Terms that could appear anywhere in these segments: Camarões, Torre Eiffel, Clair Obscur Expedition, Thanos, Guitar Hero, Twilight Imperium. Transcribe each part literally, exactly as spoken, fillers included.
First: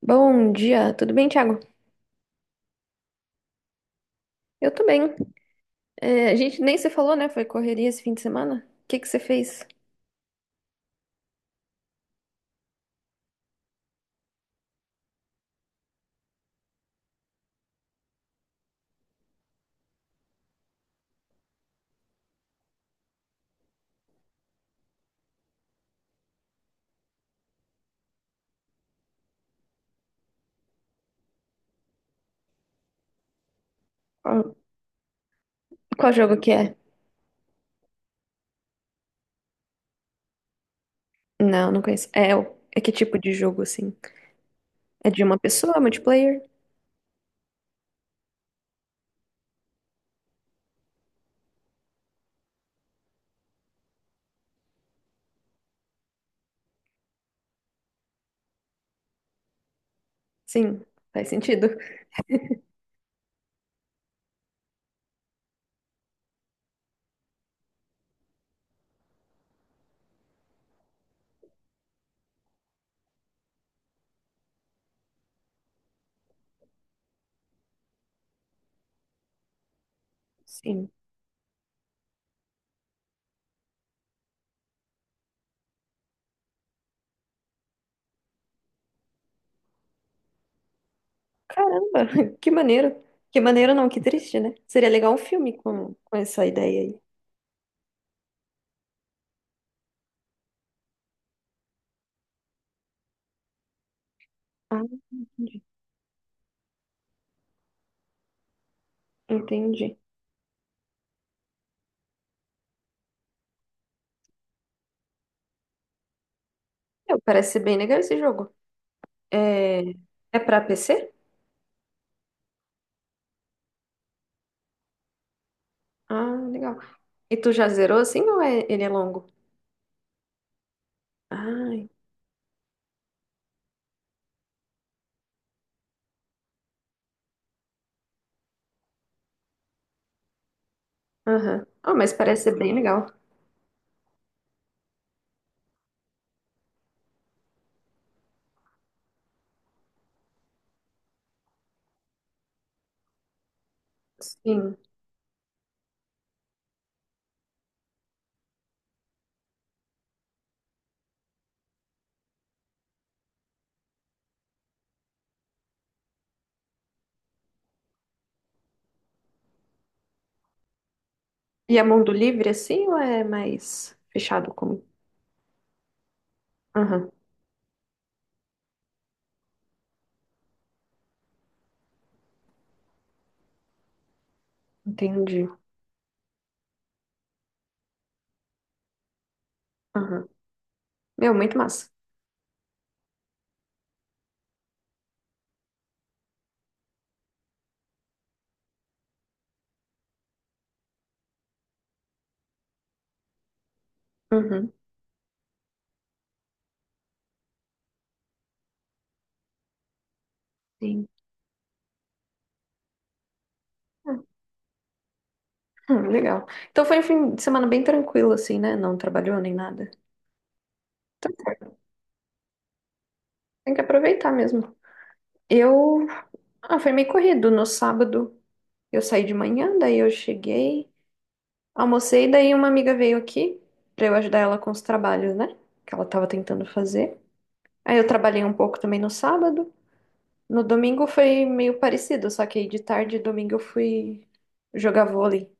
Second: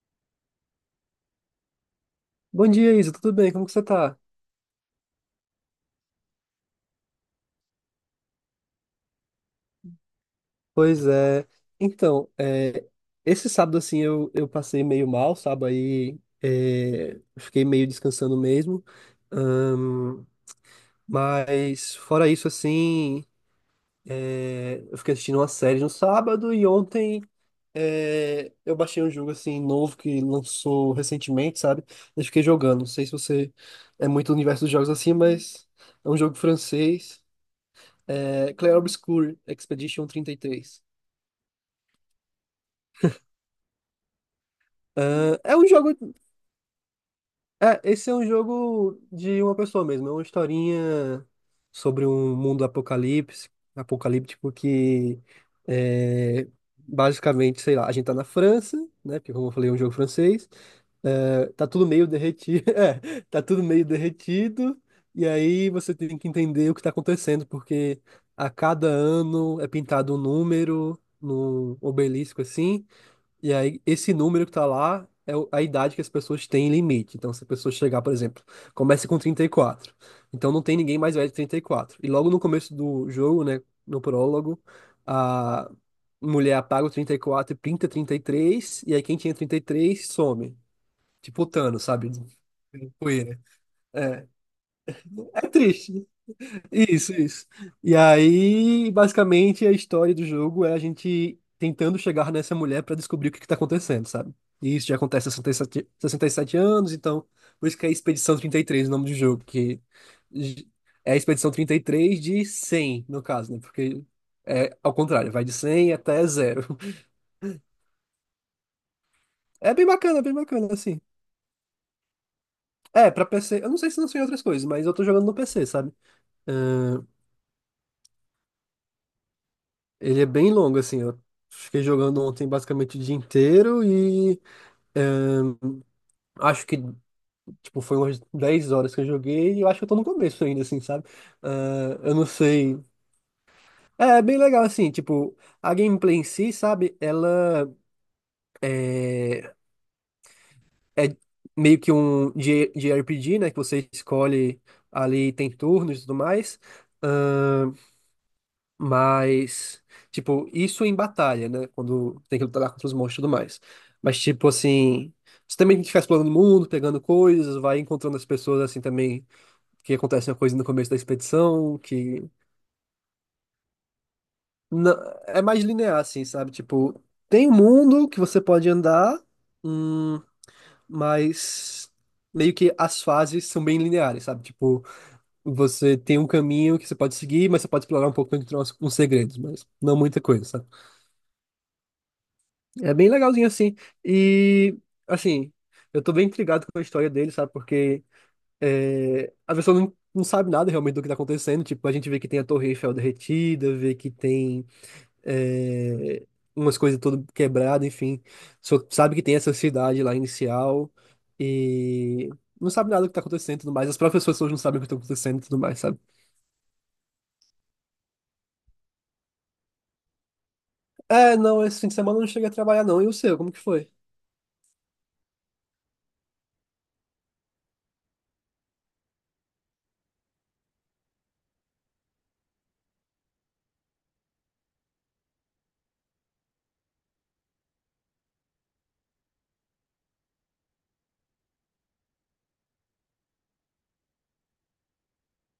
Bom dia, tudo bem, Thiago? Bom dia, Isa. Tudo bem? Como que você tá? Eu tô bem. É, a gente nem se falou, né? Foi correria esse fim de semana? O que que você fez? Pois é. Então, é, esse sábado, assim, eu, eu passei meio mal, sabe? Aí é, fiquei meio descansando mesmo. Ahn, mas, fora isso, assim, é, eu fiquei assistindo uma série no sábado e ontem, é, eu baixei um jogo, assim, novo que lançou recentemente, sabe? Eu fiquei jogando. Não sei se você é muito do Qual, universo dos jogos assim, mas é qual um jogo jogo que é? francês. É, Clair Obscur Expedition trinta e três. Não, não conheço. É, o- é que tipo de jogo, assim? É de uma É, é um pessoa, jogo. multiplayer? É, esse é um jogo de uma pessoa mesmo. É uma historinha sobre um mundo apocalipse, apocalíptico que é, basicamente, sei lá, a gente tá na França, né? Porque como eu falei, é um jogo francês. Sim, faz É, tá sentido. tudo meio derretido. É, tá tudo meio derretido. E aí você tem que entender o que tá acontecendo, porque a cada ano é pintado um número no obelisco assim. E aí, esse número que tá lá é o- a idade que as pessoas têm limite. Então, se a pessoa chegar, por exemplo, começa com trinta e quatro. Então, não tem Sim. ninguém mais velho de trinta E quatro, e logo no começo do jogo, né, no prólogo, a mulher apaga o trinta e quatro e pinta trinta E três, e aí, quem tinha trinta e três some. Tipo o Thanos, Caramba, sabe? que maneiro. Poeira. Que maneiro não, que É, triste, né? Seria legal um é filme com, triste. com essa ideia aí. Isso, isso. E aí, basicamente, a história do jogo é a gente tentando chegar nessa mulher pra descobrir o que que tá acontecendo, sabe? E Ah, isso já acontece há sessenta e entendi. sete sessenta e sete anos, então por isso que é Expedição trinta e três o nome do jogo, que Entendi. j- é a Expedição trinta e três de cem no caso, né? Porque é ao contrário, vai de cem até zero. É, parece ser bem legal esse jogo. É É, bem bacana, bem é pra bacana, assim. P C? É, pra P C, eu não sei se lançou em outras coisas, mas eu tô jogando no P C, sabe? Ah, legal. E tu já zerou assim ou é, ele é longo? Ele é bem longo, assim. Eu fiquei Ah, jogando ontem basicamente o dia inteiro e, é, acho que, tipo, foi umas dez horas que eu joguei, e eu acho que eu tô no começo ainda, assim, sabe? aham. Ah, Ah, mas eu não parece ser bem sei. legal. É, é bem legal, assim, tipo, a gameplay em si, sabe? Ela é meio que um J- JRPG, né? Que você escolhe Sim. ali, tem turnos e tudo mais. Ah, Mas, tipo, isso em batalha, né? Quando tem que lutar lá contra os monstros e tudo mais. Mas, tipo, assim, você também tem que ficar explorando o mundo, pegando coisas, vai encontrando as pessoas, assim, também, que acontece uma coisa no começo da expedição, E é mundo que livre assim ou é mais fechado como? na- é mais linear, assim, sabe? Tipo, Aham, tem um mundo que você pode andar, hum, mas meio que as fases são bem lineares, sabe? Tipo, entendi. você tem um caminho que você pode seguir, mas você pode explorar um pouco, encontrar uns uns segredos, mas não muita Aham. coisa, sabe? Meu, muito massa. É bem legalzinho assim. E, assim, eu tô bem intrigado com a história dele, sabe? Porque é, a pessoa não, não sabe nada realmente do que tá acontecendo. Tipo, a gente vê que tem a Torre Eiffel derretida, vê que tem, Uhum, é, umas coisas todas quebradas, enfim. Só sabe que tem essa cidade lá inicial, sim. e não sabe nada do que tá acontecendo e tudo mais. As Ah, próprias pessoas não sabem o que tá acontecendo e tudo mais, sabe? hum, legal. Então foi um fim de semana bem tranquilo, assim, né? Não trabalhou nem nada. Tá É, não, certo. esse fim de semana eu não cheguei a trabalhar, não. E o seu, como que Tem que foi? aproveitar mesmo. Eu. Ah, foi meio corrido. No sábado eu saí de manhã, daí eu cheguei, almocei, daí uma amiga veio aqui pra eu ajudar ela com os trabalhos, né? Que ela tava tentando fazer. Aí eu trabalhei um pouco também no sábado. No domingo foi meio parecido, só que aí de tarde, domingo, eu fui jogar vôlei.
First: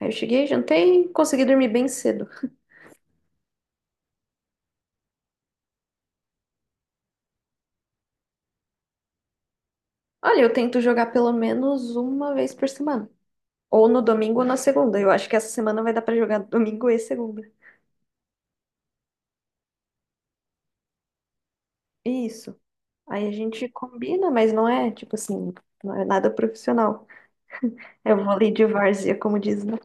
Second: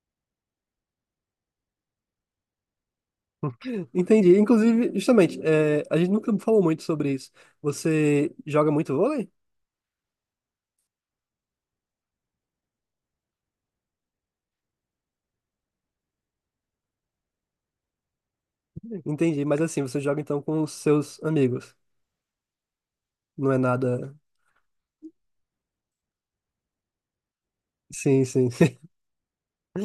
Aí eu cheguei, jantei e consegui dormir bem cedo. Entendi. Inclusive, justamente, é, a gente nunca falou muito sobre isso. Você joga muito vôlei? Olha, eu tento jogar pelo menos uma vez por semana. Ou no domingo ou na segunda. Eu acho que essa semana vai dar pra jogar domingo e segunda. Entendi, mas assim, você joga então com os seus amigos. Isso. Aí a Não é gente nada. combina, mas não é, tipo assim, não é nada profissional. É Sim, sim. vôlei de várzea, como diz, né?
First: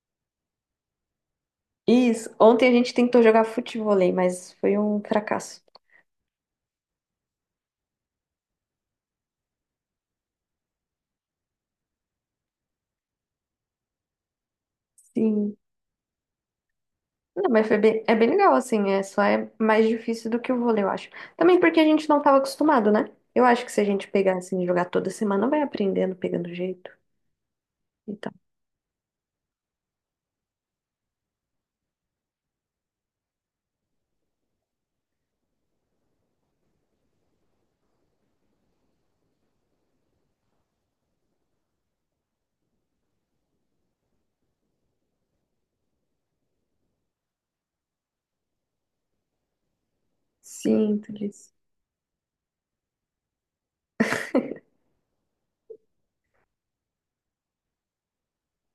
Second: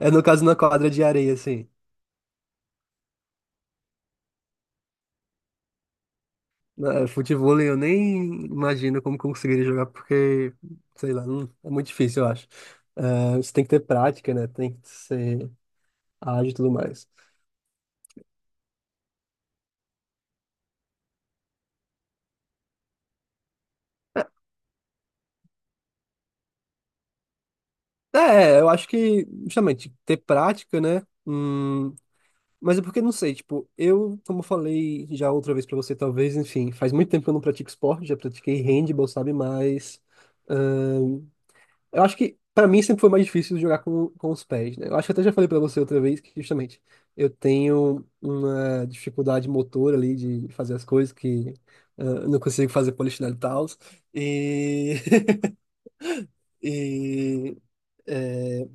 É no caso na quadra de areia, assim. Isso. Ontem a gente tentou jogar futevôlei, mas foi um fracasso. Na- é, Futevôlei eu nem imagino como conseguiria jogar, porque, sei lá, não- é muito difícil, eu acho. É, você tem que ter prática, né? Tem que ser Sim. ágil e tudo mais. Não, mas foi bem- é bem legal, assim, é, só é mais difícil do que o vôlei, eu acho. Também porque a gente não estava acostumado, né? Eu acho que se a gente pegar, assim, e jogar toda semana, vai aprendendo, pegando jeito e É, tal. é, eu acho que, justamente, ter prática, né? Hum, mas é porque não sei, tipo, eu, como eu falei já outra vez pra você, talvez, enfim, faz muito tempo que eu não pratico esporte, já pratiquei handball, sabe? Mas ahn, eu acho que pra mim sempre foi mais difícil jogar com, com, os pés, né? Eu acho que até já falei pra você outra vez que justamente eu tenho uma dificuldade motora ali de fazer as Sim, coisas tudo isso. que, ah, eu não consigo fazer polichinelo e tal. E, e é,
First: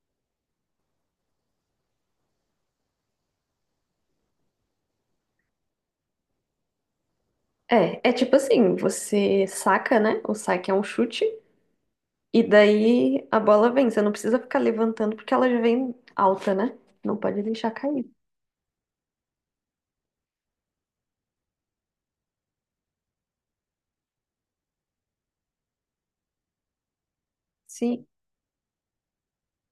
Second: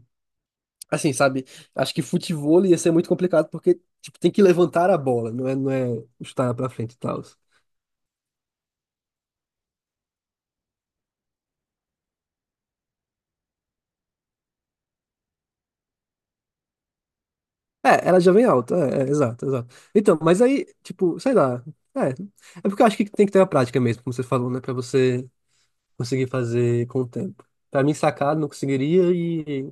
Assim, sabe? Acho que futevôlei ia ser muito complicado porque, tipo, tem que levantar a bola, não é, não é chutar pra frente e tal. É, é tipo assim, você saca, né? O saque é um chute, e daí a bola vem. Você não precisa ficar levantando porque ela já vem alta, né? Não pode deixar É, cair. ela já vem alta, é, é, exato, exato. Então, mas aí, tipo, sei lá. É, é porque eu acho que tem que ter a prática mesmo, como você falou, né? Pra você conseguir fazer com o tempo. Pra mim, Sim, sacar, não conseguiria, e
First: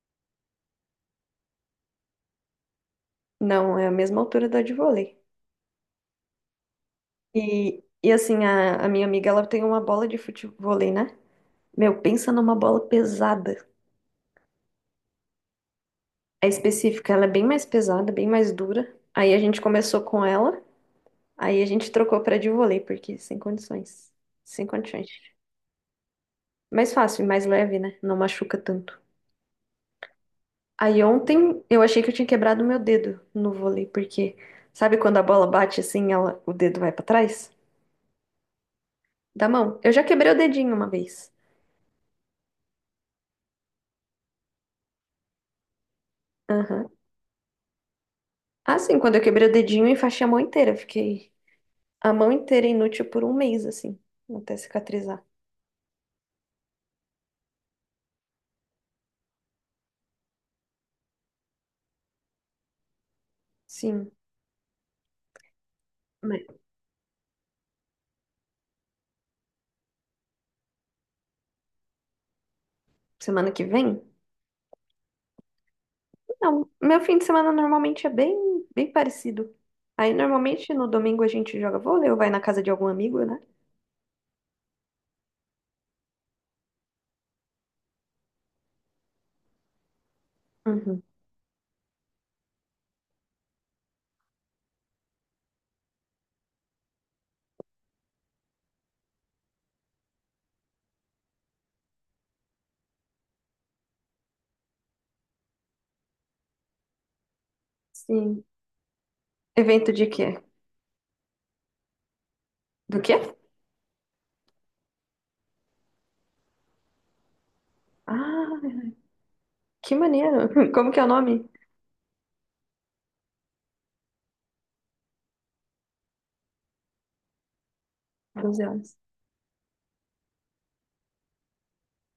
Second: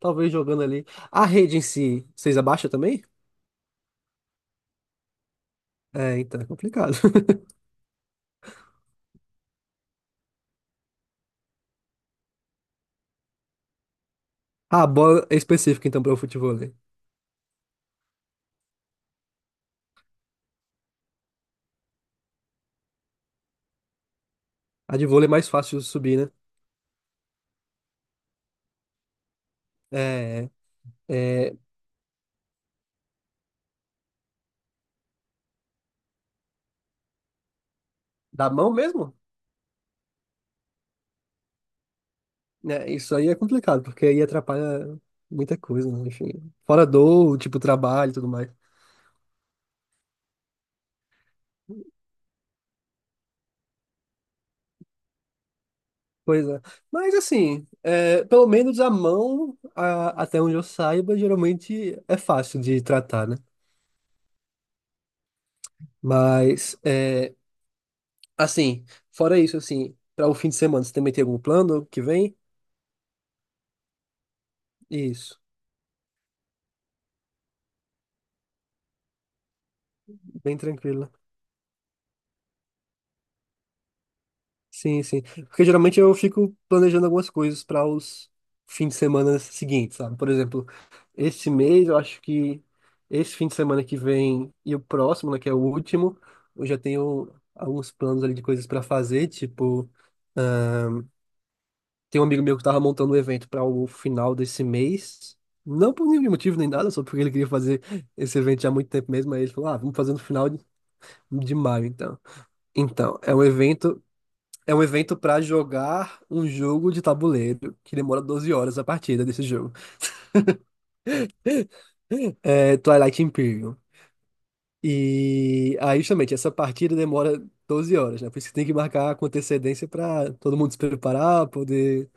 talvez jogando ali. A rede em si, vocês abaixam também? não, é a mesma altura da de vôlei. É, então é complicado. E, e assim, a, a minha amiga, ela tem uma bola de futevôlei, né? Meu, pensa numa bola pesada. Ah, a bola é específica, então, para o É futevôlei. específica, ela é bem mais pesada, bem mais dura. Aí a gente começou com ela, aí a gente trocou pra de vôlei, porque sem condições. Sem A de condições. vôlei é mais fácil de subir, né? Mais fácil, e mais leve, né? Não machuca tanto. É, Aí é, ontem eu achei que eu tinha quebrado meu dedo no vôlei, porque sabe quando a bola bate assim, ela, o dedo vai pra trás? da mão mesmo? Da mão. Eu já quebrei o dedinho uma vez. É, isso aí é complicado, porque aí atrapalha muita coisa, né? Enfim. Fora Aham. dor, tipo, trabalho e tudo mais. Ah, sim, quando eu quebrei o dedinho, eu enfaixei a mão inteira. Fiquei a mão inteira inútil por um mês, assim, até cicatrizar. Pois é. Mas assim, é, pelo menos a mão, a- até onde eu saiba, geralmente é fácil de tratar, né? Sim. Mas Mas, é, assim, fora isso, assim, para o fim de semana, você também tem algum plano que vem? semana que vem? Isso, Não, meu fim de semana normalmente é bem, bem parecido. Aí bem normalmente no tranquilo. domingo a gente joga vôlei ou vai na casa de algum amigo, né? Sim, sim. Porque geralmente eu fico planejando algumas coisas para os fins de semana seguintes, sabe? Por exemplo, Uhum. esse mês eu acho que esse fim de semana que vem e o próximo, né, que é o último, eu já tenho alguns planos ali de coisas para fazer. Tipo, tem um amigo meu que tava montando um evento para o final desse mês. Não por nenhum motivo nem nada, só porque ele queria fazer esse Sim. evento já há muito tempo mesmo. Aí ele falou: ah, Evento vamos de fazer no quê? final de de maio, então. Do quê? Então, é um evento. É um evento pra jogar um jogo de tabuleiro que demora doze Ah, horas a partida desse jogo. que maneiro. Como que é o nome? É Twilight Imperium. E aí, justamente, essa partida demora doze horas, né? Por isso que doze tem que horas. marcar com antecedência pra todo mundo se preparar, poder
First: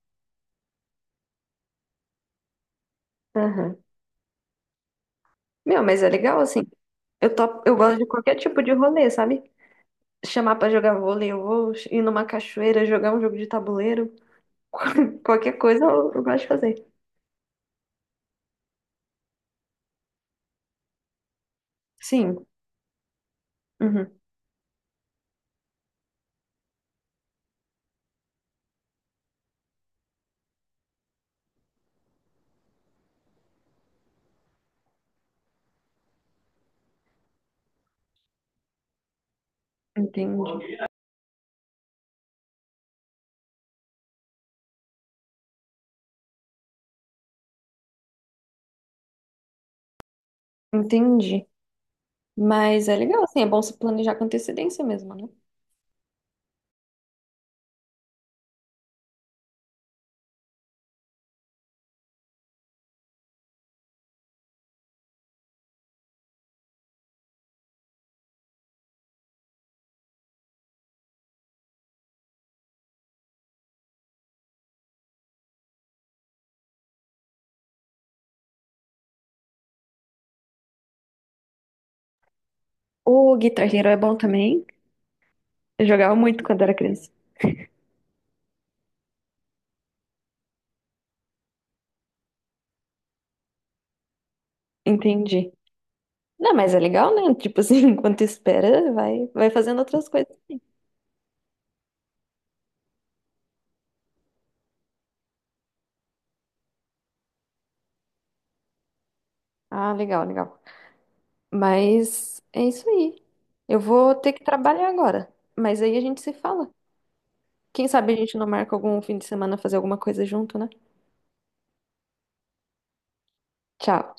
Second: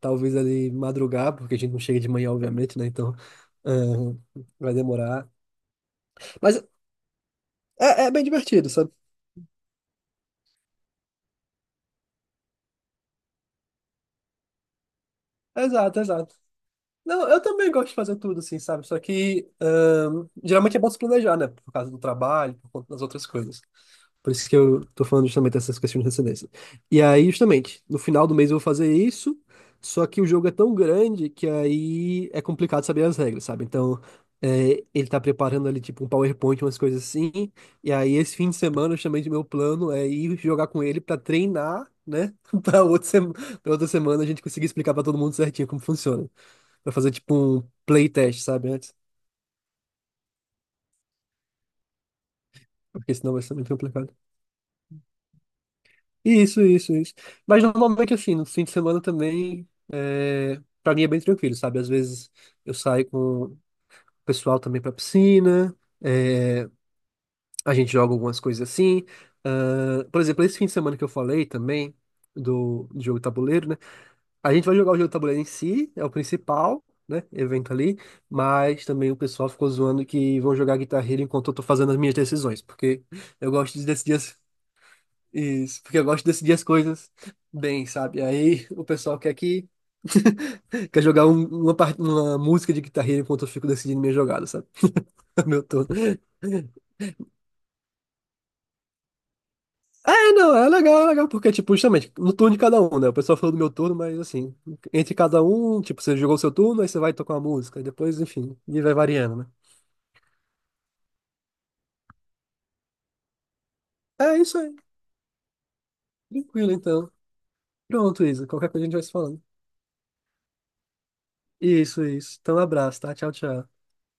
talvez ali madrugar, porque a gente não chega de manhã, obviamente, né? Então, Aham. ah, vai demorar. Meu, mas é legal assim. Mas Eu topo, eu gosto é, de é bem qualquer tipo divertido, de sabe? rolê, sabe? Chamar pra jogar vôlei, eu vou ir numa cachoeira, jogar um jogo de tabuleiro, qualquer coisa Exato, eu, eu exato. gosto de fazer. Não, eu também gosto de fazer tudo, assim, sabe? Só que, ah, geralmente é bom se planejar, né? Por causa do Sim. trabalho, por conta das outras coisas. Uhum. Por isso que eu tô falando justamente dessas questões de transcendência. E aí, justamente, no final do mês eu vou fazer isso, só que o jogo é tão grande que aí é complicado saber as regras, sabe? Então, é, ele tá preparando ali, tipo, um PowerPoint, umas coisas assim. E aí, esse fim de semana, justamente, meu plano é Entendi. ir jogar com ele pra treinar, né? Pra outra, sema- pra outra semana a gente conseguir explicar pra todo mundo certinho como funciona. Pra fazer, tipo, um playtest, sabe? Antes. Entendi. Mas é Porque legal, senão assim, vai é ser bom muito se planejar complicado. com antecedência mesmo, né? Isso, isso, isso. Mas normalmente, assim, no fim de semana também, é... pra mim é bem tranquilo, sabe? Às vezes eu saio com o pessoal também pra piscina, é, a gente joga algumas coisas assim. Ah, por exemplo, esse fim de semana que eu falei também, do, do jogo de tabuleiro, né? A gente vai jogar o jogo de tabuleiro em si, é o principal, né? Evento ali, mas também o pessoal ficou zoando que vão jogar guitarra Hero enquanto eu tô fazendo as minhas decisões, porque O eu Guitar gosto de Hero é decidir bom também. isso, Eu porque eu jogava gosto de muito decidir quando as era criança. coisas bem, sabe? Aí o pessoal quer que quer jogar um- uma, par- uma música de Guitar Hero enquanto eu fico decidindo minha jogada, sabe? Entendi. Meu turno. Não, mas é legal, né? Tipo assim, enquanto espera, vai, vai fazendo outras É, coisas. não, é legal, é legal, porque, tipo, justamente, no turno de cada um, né? O pessoal falou do meu turno, mas assim, entre cada um, tipo, você jogou o seu turno, aí você vai tocar uma música, e depois, enfim, e vai variando, né? Ah, legal, legal. Mas é isso aí. Eu vou ter É que isso aí. trabalhar agora. Mas aí a gente se fala. Tranquilo, então. Quem sabe a Pronto, gente não Isa. Qualquer marca coisa a gente algum vai se fim de falando. semana fazer alguma coisa junto, né? Isso, isso. Então, abraço, tá? Tchau, tchau. Tchau.